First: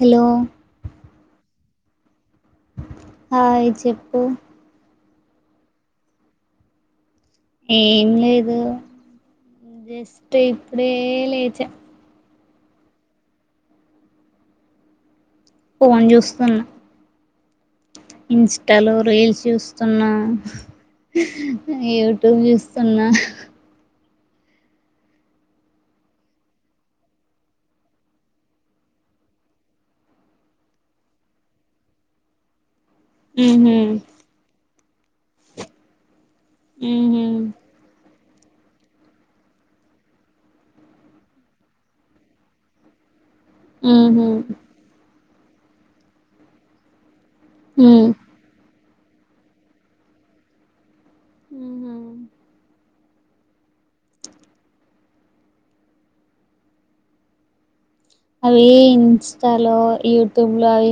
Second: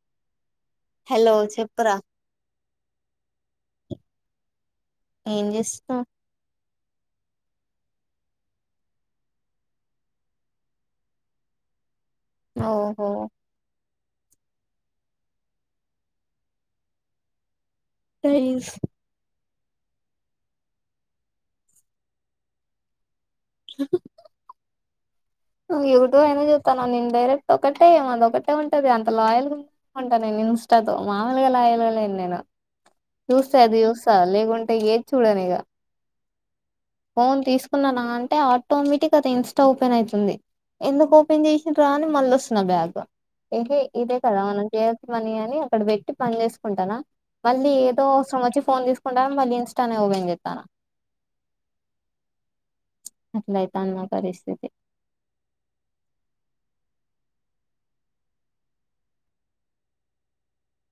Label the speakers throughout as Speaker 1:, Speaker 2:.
Speaker 1: Hello
Speaker 2: hello చెప్ప్రా
Speaker 1: hi చెప్పు
Speaker 2: ఏం చేస్తా
Speaker 1: ఏం లేదు జస్ట్ ఇప్పుడే లేచ
Speaker 2: ఓహో
Speaker 1: ఫోన్ చూస్తున్నా
Speaker 2: నైస్
Speaker 1: ఇన్స్టలో రల్ చూస్తున్నా యూట్యూబ్ చూస్తున్నా
Speaker 2: యూట్యూబ్ అయినా చూస్తాన్నాను నేను డైరెక్ట్ ఒకటే అదొ ఒకటే ఉంటంది అంత లాయల్ గా ఉంటాను నేను ఇన్స్టాతో మామూలుగా లాయల్గా లేను నేను చూస్తా
Speaker 1: ఉహు
Speaker 2: అది చూస్తా లేకుంటే ఏది చూడను ఇక
Speaker 1: ఉహు
Speaker 2: ఫోన్ తీసుకున్నా నా అంటే ఆటోమేటిక్ అది ఇన్స్టా ఓపెన్ అయితుంది ఎందుకు ఓపెన్ చేసిన రా అని మళ్ళ వస్తున్న బ్యాగ్ ఏ ఇదే
Speaker 1: ఉహు
Speaker 2: కదన చే మని అని అక్కడ పెట్టి పని చేసుకుంటానా మళ్ళీ ఏదో
Speaker 1: ఉమ్
Speaker 2: అవసర వచ్చి ఫోన్ తీసుకు మళ ఇస్టానే ఓ వెెతా
Speaker 1: ఉ
Speaker 2: ఎట్లా తాన్మా పరిస్థితి
Speaker 1: అవి ఇంస్టాలో యూట్యూబ్ లో అవి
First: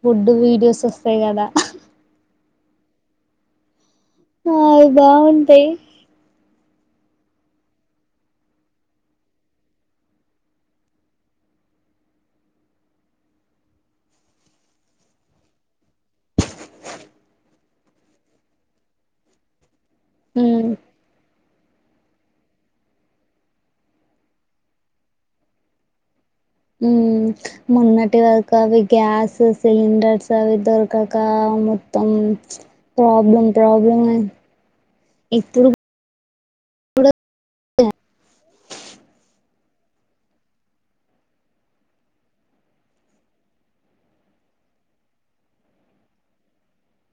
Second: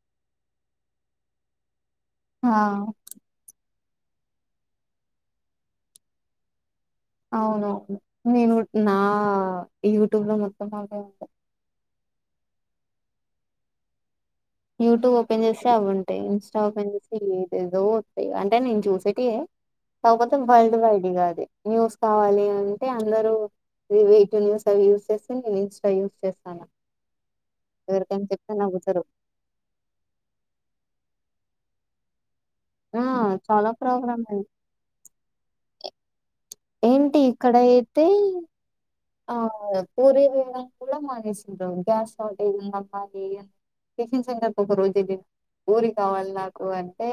Speaker 1: ఫుడ్ వీడియోస్ వస్తాయి కదా
Speaker 2: ఆ
Speaker 1: ఆ అ బాగుంతాయి
Speaker 2: అవునును నేను నా యూట్యూబ్ లో మొత్తం బాగా ఉంటా యూట్యూబ్ ఓపెన్ చేస్తే అవి ఉంటాయి ఇంస్టా ఓపెన్ చేసి ఏదేదో వస్తాయి అంటే నేను చూసేటి కాకపోతే
Speaker 1: ఉమ్
Speaker 2: వరల్డ్ వైడ్గా అది న్యూస్ కావాలి అంటే అందరుూ వెయి టు న్యూస్ అవి యూస్్ చేస్తే నేను ఇన్స్టా యూస్్ చేస్తా
Speaker 1: ఉ మోన్నటి వరకు అవి
Speaker 2: నవ్వుతారు
Speaker 1: గ్యాస్ సిలిండర్డ్స్ అవి దొరకక మొత్తం
Speaker 2: ఆ
Speaker 1: ప్రాబ్లమ్
Speaker 2: చాలా
Speaker 1: ప్రాబ్లమ్
Speaker 2: ప్రోగ్రామ్
Speaker 1: ఇప్పుడు
Speaker 2: ఏంటి ఇక్కడ అయితే ఆ పూరి వేయడానికి కూడా మానేసిారు గ్యాస్ షార్టేజ్ ఉందమ్మాలి టిఫన్ సెంటర్ ఒక రోజు ఊరి కావాలి నాకు అంటే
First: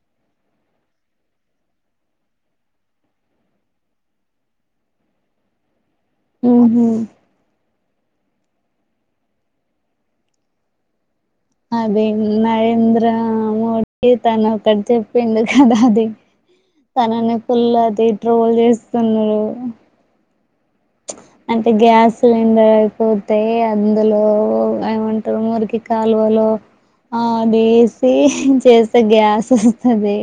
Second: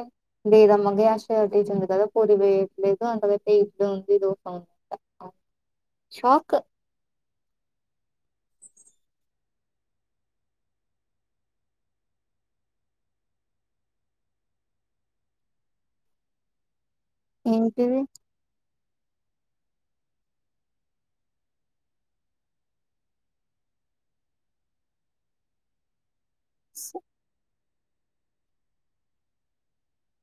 Speaker 2: లేదమ్మా గ్యాస్ షార్టేజ్ ఉంది కదా పూరి వేయట్లేదు అంతకైతే ఇట్ ఉందిో
Speaker 1: ఆహ అద నరేంద్ర మోడీ తను ఒకక్కటి చెప్పింది కదా అది తననే ఫుల్
Speaker 2: ఏంటిది
Speaker 1: అది టడ్రోల్ చేసి జన్నరు అంటే గ్యాస్ సిలిండర్ అయిపోతేా అందులో ఏమంటారు మురికి కా వాళ ేస్ చేస్తే గ్యాస్ వస్తుంది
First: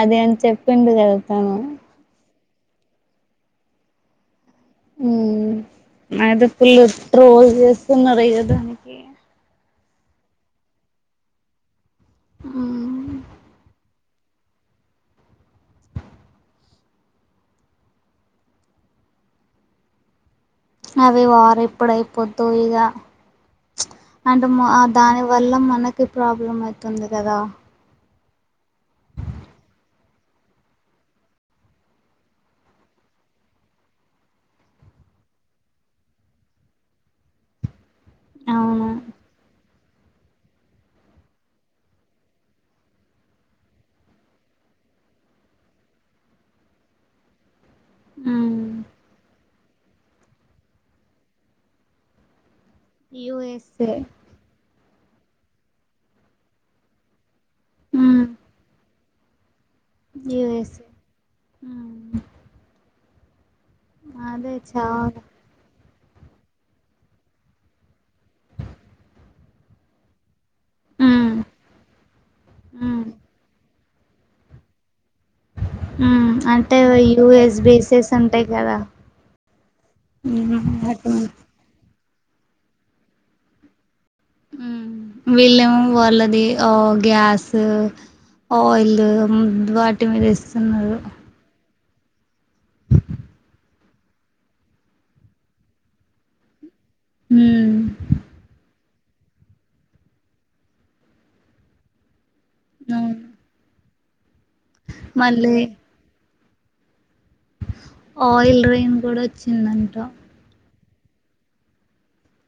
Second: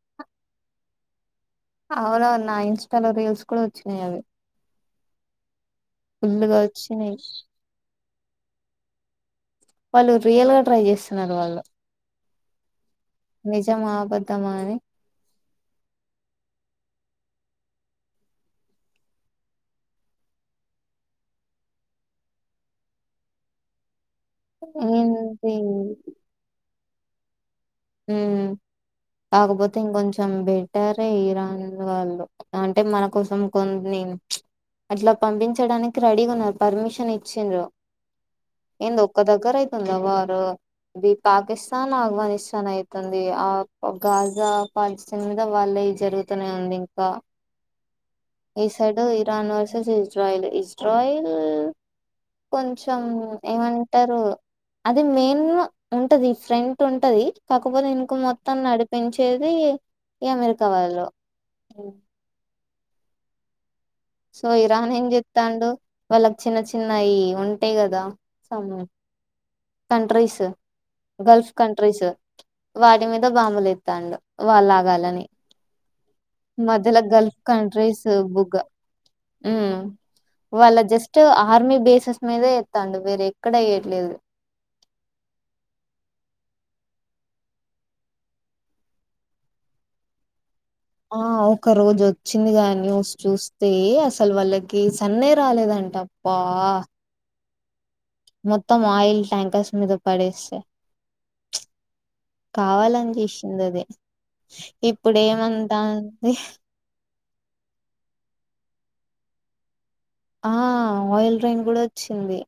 Speaker 1: అది అని చెప్పిండు కలుగుతాను
Speaker 2: అవునవునా ఇన్స్టాలో రీల్స్ కూడా వచ్చినాయి అవి
Speaker 1: ఉ అద
Speaker 2: ఫుల్లుగా
Speaker 1: ఫుల్
Speaker 2: వచ్చినాయి
Speaker 1: రోజ న్నదుానికి
Speaker 2: వాళ్ళు రియల్ గా ట్రై చేస్తున్నారు వాళ్ళు
Speaker 1: ఆ
Speaker 2: బద్దామానే
Speaker 1: అవి వారు ఇప్పుడయిపోద్దుో ఇక అండ్ దాని వల్ల
Speaker 2: ఏంటి
Speaker 1: మనకి ప్రాబ్లం అవు తుంది కదా
Speaker 2: ఉ కాకపోతే ఇంకొంచెం బెటర్ే ఇరాన్ వాళ్ళు అంటే మన కోసం కొన్ని అట్లా పంపించడానికి రెడీగా ఉన్నారు పర్మిషన్ ఇచ్చిండ్రు
Speaker 1: అవును
Speaker 2: ఏం ద ఒక్క దగ్గర అయితే మ అ పాకిస్తన్ అఫ్గనిస్తాన్ చన అవుతుంది ఆ గాజా పల్చన్ మీద వాళ్ళ జరుగుతూనే ఉంది ఇంకా ఈసైడు ఇరాన్ వర్ ఇజ్రాయిల్ ఇజ్రాయిల్ కొంచం
Speaker 1: యుఎస్ఏ
Speaker 2: ఏమంటారు అది మెయిన్ ఉంటది ఫ్రెంట్ ఉంటది కాకపోతే ఇక
Speaker 1: మ్మ్
Speaker 2: మొత్తం నడి పెంచేది ఏ అమెరికా
Speaker 1: యుఎస్ఏ
Speaker 2: వాళ్లో సో
Speaker 1: అదే
Speaker 2: ఇరాన్ ఏం
Speaker 1: చాలా
Speaker 2: జిత్తాండు వాళ్ళకి చిన్న చిన్నవి ఉంటాయి్ కదా స కండ్రైస్
Speaker 1: మ్మ్
Speaker 2: గల్ఫ్ కంట్రీస్
Speaker 1: మ్మ్
Speaker 2: వాటి మీద బామలు డండు వాళ్ళలాగాలని
Speaker 1: అంటే యూఎస్బీసస్ ఉంటాయి కదా
Speaker 2: ఉ వాళ్ళ
Speaker 1: అటు
Speaker 2: జస్ట్ ఆర్మీ ప్లేసెస్ మీద ఎస్తాండి వేర ఎక్కడ వయట్లేదు
Speaker 1: వీళ్ళేమో వాళ్ళది ఆ గ్యాస్ ఆయిల్ వాటి మీద ఇ స్తున్నారు
Speaker 2: ఒక్క రోజు వచ్చిందిగాని
Speaker 1: హమ్
Speaker 2: మొత్తం ఆయిల్ ట్యాంకర్స్ మీద పడేసే ప్చ్ కావాలని
Speaker 1: అవును
Speaker 2: చేసింది
Speaker 1: మళ్ళీ
Speaker 2: ఇప్పుడుమంటంది
Speaker 1: ఆయిల్ రైన్ కూడా వచ్చిందంట
Speaker 2: ఆ ఆయిల్ ర్రైన్ కూడా వచ్చింది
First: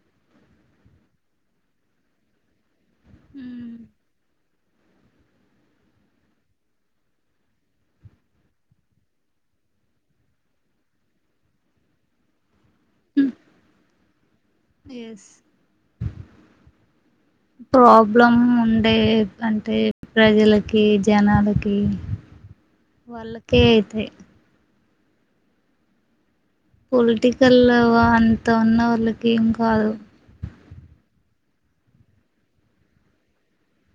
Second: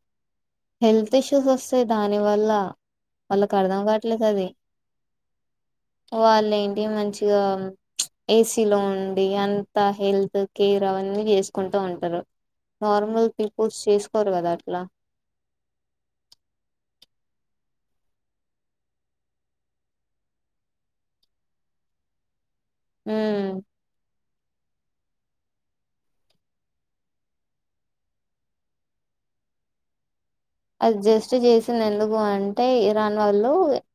Speaker 2: హెల్త్ ఇష్యూస్ వస్తాయి దాని వల్ల వాళ్ళకి
Speaker 1: ఉమ్
Speaker 2: అర్థం కావట్లేదు అది వాళ్ళ ఏంటి మంచిగా ఏసీలో ఉండి అంత హెల్త్ కేర్ అవన్నీ చేసుకుంటూ ఉంటారు నార్మల్ పీపుల్స్ చేసుకోరు కదా అట్లా
Speaker 1: ఎస్ ప్రాబ్లం ఉండే అంటే ప్రజలకి జనాలకి
Speaker 2: ఉమ్
Speaker 1: వాళ్ళకే అయితాయి పొలిటికల్ అంత ఉన్న వాళ్ళకి ఏం కాదు
Speaker 2: అడ్జస్ట్ చేసిన ఎందుకు అంటే ఇరాన్ వాళ్ళు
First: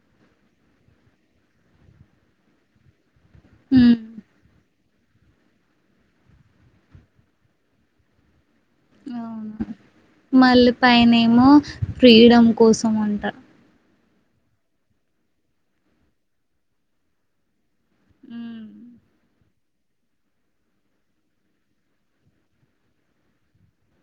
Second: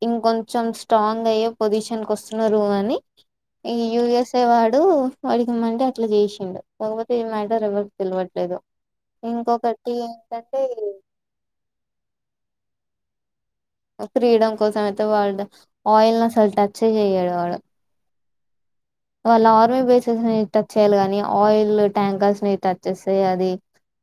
Speaker 2: ఇంకొంచెం స్ట్రాంగ్ అయ్యే పొజిషన్ క వస్తున్నారు అని ఈ
Speaker 1: ఉమ్
Speaker 2: యుఎస్ వా అడు వాడికి ఇమ్మంటే అట్లా చేసిండు కాకపోతే ఏ మ్యాటర్ ఎవరికి తెలివట్లేదు
Speaker 1: అవును మళ్ళీ పనే ఏమో ఫ్రీడమ్ కోసం ఉంటారు
Speaker 2: ఫ్రీడమ్ కోసం అయితే వాళ్ళడు ఆయిల్ ను అసలు టచ్ే చేయడు వాళ్ళ
Speaker 1: ఉ
Speaker 2: వాళ్ళ ఆర్మీ బేసెస్ ని టచ్ చేయాలి కాగానీ ఆయిల్ ట్యాంకర్స్ ని టచ్ చేస్తే అది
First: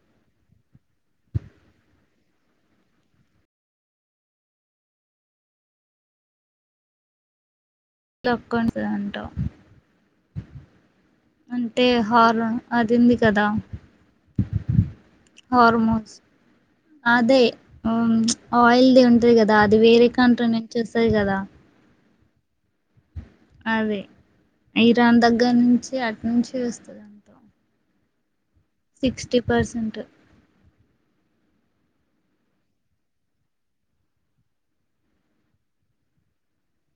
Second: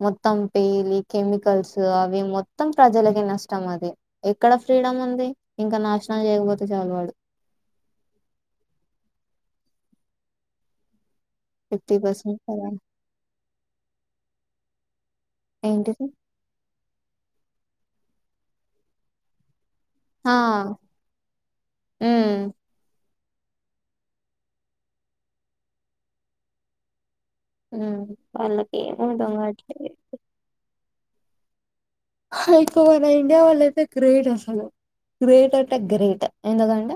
Speaker 2: మొత్తం పీలి కెమికల్స్ అవి మొత్తం ప్రజలకి నష్టం అది ఎక్కడ ఫ్రీడమ్ ఉంది ఇంకా నాశనం చేయకపోతే చాలు వాడు
Speaker 1: ొక్కన్ సంటా అంటే
Speaker 2: ఫిఫ్టీ పర్సెంట్
Speaker 1: హార్
Speaker 2: కదా
Speaker 1: అదింది కదా
Speaker 2: ఏంటిది
Speaker 1: హార్మోస్ అదే ఆయిల్ ద ఉంట్రి కదా అది వేరే కంట్ర నుంచి వస్తుంది కదా
Speaker 2: ఆ
Speaker 1: అదే ఇరాన్ దగ్గర నుంచి అటు నుంచి వస్తుంది అంతో
Speaker 2: అ వాళ్ళకి ఏమి ఉందగ అట్టి
Speaker 1: పర్సెంట్
Speaker 2: ఎకు మన ఇండియా వాళ్ళ అయితే గ్రేట్ అసలు గ్రేట్ అంటే గ్రేట్ ఎందుకంటే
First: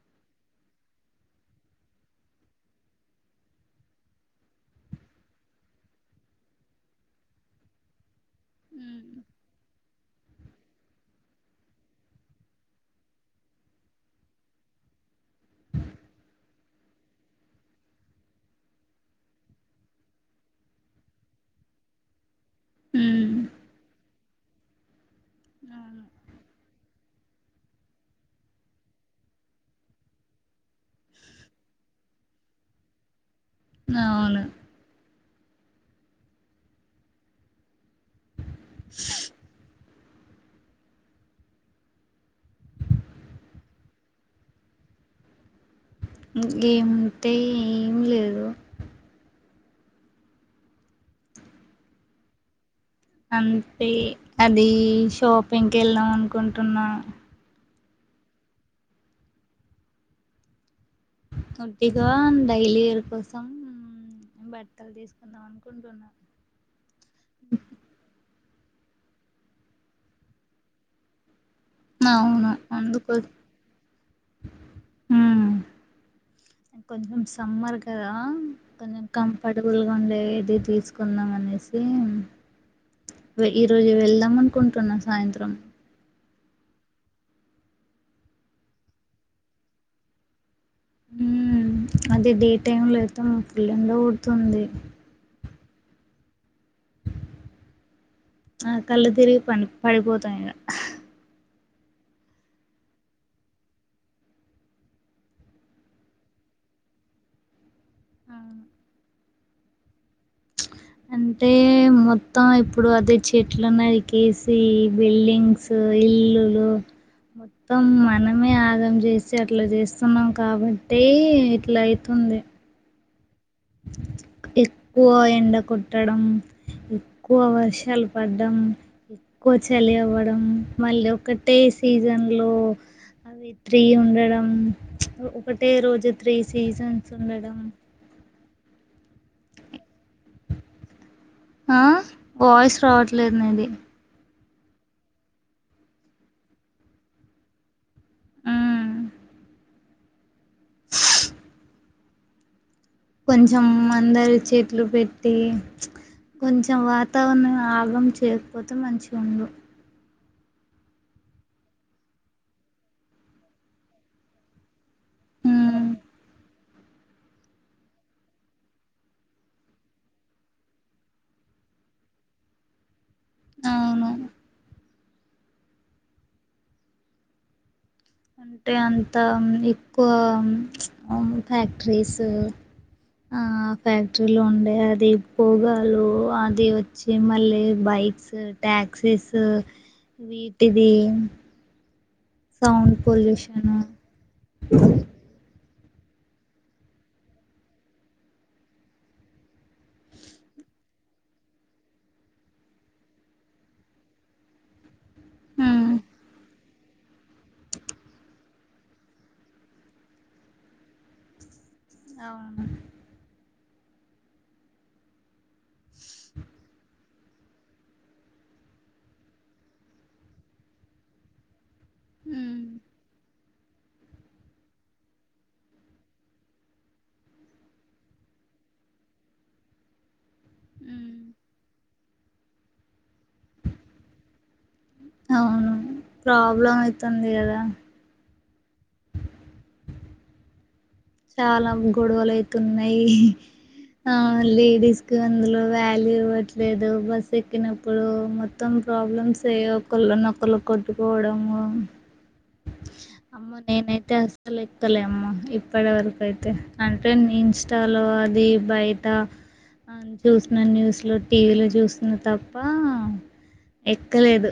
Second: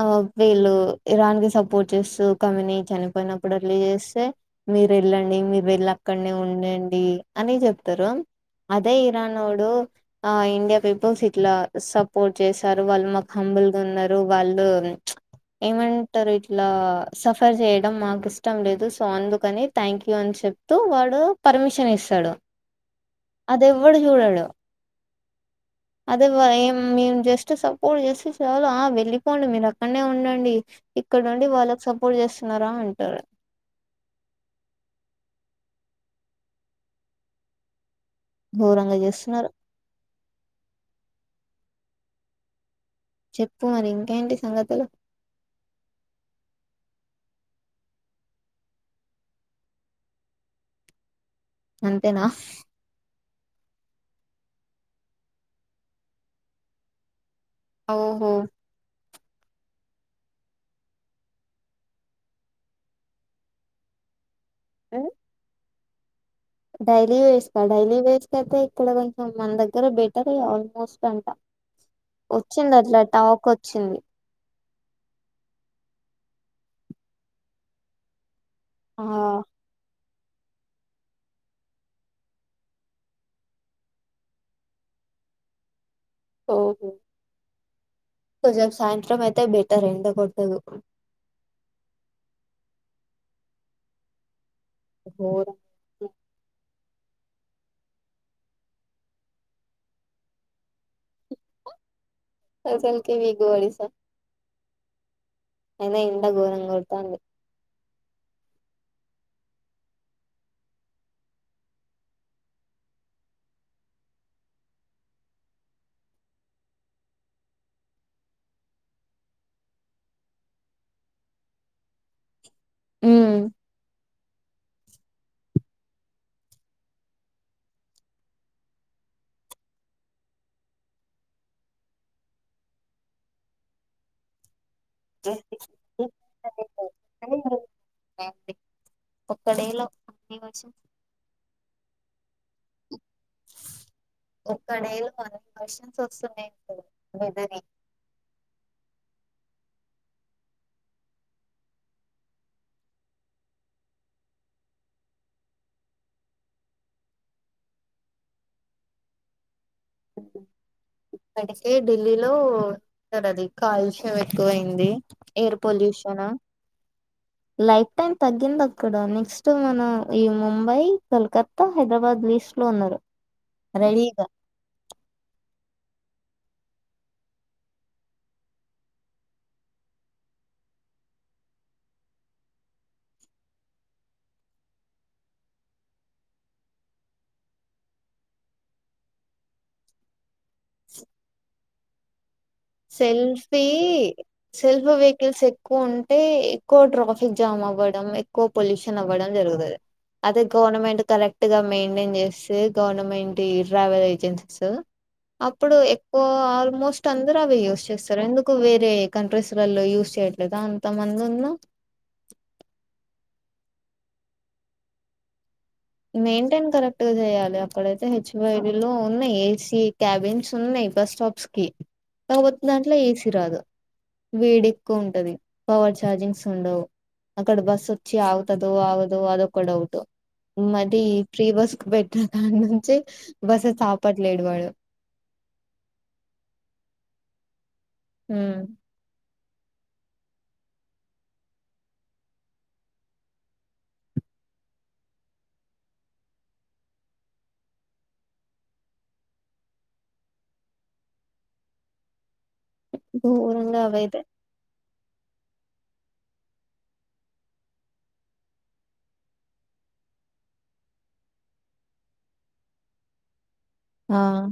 Speaker 2: ఆ వీళ్ళు ఇరాన్ కి సపోర్ట్ చేస్తూ కమనీ చనిపోయినప్పుడు అట్లా చేస్తే మీరు వెళ్ళండి మీరు వెళ్ళి అక్కడనే ఉండండి అని చెప్తారు. అదే ఇరాన్ ఓడు ఆ ఇండియా పీపుల్స్ ఇట్లా సపోర్ట్ చేశారు వాళ్ళు మాకు హంబుల్గా ఉన్నారు వాళ్ళు చమ్ ఏమంటారు ఇట్లా సఫర్ చేయడం మాకు ఇష్టం లేదు. సో అందుకని థ్యాంక్ యూ అని చెప్తూ వాడు పర్మిషన్ ఇస్తాడు. అది ఎవ్వడు చూడడు. అదే వ ఏ మేము జస్ట్ సపోర్ట్ చేసి చాలు ఆ వెళ్ళిపోండి. మీరు అక్కడనే ఉండండి ఇక్కడ ఉండి వాళ్ళకి సపోర్ట్ చేస్తున్నారా అంటారు.
Speaker 1: అవును
Speaker 2: ఘోరంగా చేస్తున్నారు. చెప్పు మరి ఇంకేంటి సంగతులు
Speaker 1: ఇమీ ఉంటాయి ఏమి లేదు.
Speaker 2: అంతేనా అఫ్
Speaker 1: అంతే అది షాపింగ్కి వెళ్ళాం అనుకుంటున్నా
Speaker 2: ఓహో
Speaker 1: అట్టిగా డైలీవేర్ కోసం బట్టలు తీసుకుందాం అనుక్ కొంటున్నా
Speaker 2: డైలీ వేస్కా డైలీ వేస్క అయితే ఇక్కడ కొంచెం మన దగ్గర బెటర్ అ ఆల్మోస్ట్ అంతా
Speaker 1: అవును
Speaker 2: వచ్చింది అట్లా టాక్ వచ్చింది.
Speaker 1: కొంచం సమ్మర్ గదా
Speaker 2: ఆ
Speaker 1: కొంచెం కంఫర్టబుల్ గా ఉండే ఏది తీసుకుందాం అనేసి ఈరోజు వెళ్దాం అనుకుంటున్నా సాయంత్రం
Speaker 2: ఓహో కొంచం సాయంత్రం అయితే బెటర్ ఎండ కొట్టదు.
Speaker 1: మ్ అదే డే టైమ్ లోయితే ఫుల్ ఎండ కొడుతుంది.
Speaker 2: గోరాం
Speaker 1: ఆ కళ్ళు తిరిగి పని పడిపోతా ఇగ హా
Speaker 2: అసలు కె వీక్ గా ఒడిసా అయినా ఎండ ఘోరంగా కొడుతంది.
Speaker 1: అవును అంటే మొత్తం ఇప్పుడు అదే చెట్లు నరికేసి బిల్డింగ్స్ ఇల్లులు మొత్తం మనమే ఆగం చేసి అట్లా చేస్తున్నాం కాబట్టే ఇట్లా అయితుంది.
Speaker 2: ఉమ్
Speaker 1: ఎక్కువ ఎండ కొట్టడం ఎక్కువ వర్షాలు పడ్డం ఎక్కువ చలి అవ్వడం మళ్ళీ ఒకటే సీజన్లో అవి త్రీ ఉండడం. ఒకటే రోజు త్రీ సీజన్స్ ఉండడం.
Speaker 2: ఒక్కడే లో [unintelligible]
Speaker 1: ఆ వాయిస్ రావట్లేదు నీది
Speaker 2: ఒక్కడే లో [unintelligible] వస్తున్నాయి వేథర్వి
Speaker 1: మ్మ్ కొంచెం అందరి చెట్లు పెట్టి చమ్ కొంచెం వాతావరణం ఆగం చేయకపోతే మంచిగా ఉండు
Speaker 2: అందుకే ఢిల్లీలో ఉంటది అది కాలుష్యం ఎక్కువైంది ఎయిర్
Speaker 1: మ్మ్
Speaker 2: పొల్యూషన్ లైఫ్ టైం తగ్గింది. అక్కడ నెక్స్ట్ మన ఈ ముంబై కల్కత్తా హైదరాబాద్ లీస్ట్ లో ఉన్నారు
Speaker 1: అవును
Speaker 2: రెడీగా
Speaker 1: అంటే అంతా ఎక్కువ ఫ్యాక్టరీస్ ఆ ఫ్యాక్టరీలు ఉండే అది పోగలు అది వచ్చి మళ్ళీ బైక్స్ టాక్సీస్ వీటిది. Sound
Speaker 2: selfie
Speaker 1: pollution
Speaker 2: self vehicles ఎక్ ఎక్కువ ఉంటే ఎక్కువ ట్రాఫిక్ జామ్ అవ్వడం ఎక్కువ పొల్యూషన్ అవ్వడం జరుగుతుంది. అదే గవర్నమెంట్ కరెక్ట్గా మెయింటైన్ చేస్తే గవర్నమెంట్ ఈ ట్రావెల్ ఏజెన్సీస్ అప్పుడు
Speaker 1: ఉమ్
Speaker 2: ఎక్కువ ఆల్మోస్ట్ అత్ అవి యూస్ చేస్తారు. ఎందుకు వేరే కంట్రీస్లీలో యూస్ చేయట్లేద అంత మంది ఉన్న
Speaker 1: అవును
Speaker 2: మెయింటైన్ కరెక్ట్ గా చేయాలి అక్కడైయితే హెచ్వై లో ఉన్నాయి ఏసీ క్యాబిన్స్ ఉన్నాయి బస్ స్టాప్స్ కి కాకపోతే
Speaker 1: ఉమ్
Speaker 2: దాంట్లో ఏసీ రాదు వేడి ఎక్కువ ఉంటది పవర్ చార్జింగ్స్ ఉండవు అక్కడ బస్ వచ్చి ఆగుతదో ఆగదో అదొక డౌట్ మదీ
Speaker 1: ఉమ్
Speaker 2: ఫ్రీ బస్ కు పెట్టిన కాడనుంచె బస్సైతె ఆపటలేడు వాడు
Speaker 1: అవును ప్రాబ్లం అయితుంది కదా
Speaker 2: మ్
Speaker 1: చాలా గొడవలు అయితున్నాయి ఆ లేడీస్ కి అందులో వాల్యూ ఇవ్వట్లేదు బస్ ఎక్కినప్పుడు మొత్తం ప్రాబ్లమ్స్ అయి ఒకళ్ళనొకళ్ళు కొట్టుకోవడము అమ్మ
Speaker 2: ఘోరంగా
Speaker 1: నేనైతే
Speaker 2: అవైతే
Speaker 1: అస్సలు తల అమ్మ ఇప్పు ఇప్పడే వరకు అయితే అంటే ఇన్స్టాలో అది బయట చూసిన న్యూస్లో టీవీలు చూస్తున్న తప్ప
Speaker 2: ఆ
Speaker 1: ఎక్కలేదు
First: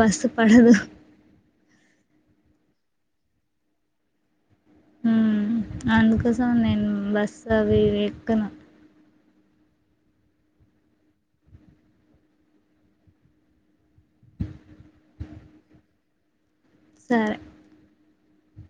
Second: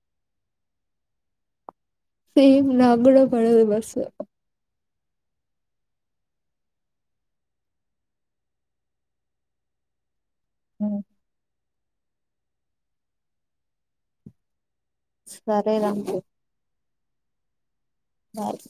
Speaker 1: బస్సు పడుదు
Speaker 2: సేమ్ నా కూడా పడదు బస్
Speaker 1: ఉమ్, అందుకోసం నేను బస్సు అవి ఎక్కను
Speaker 2: మ్ సరే రా
Speaker 1: సరే
Speaker 2: బాయ్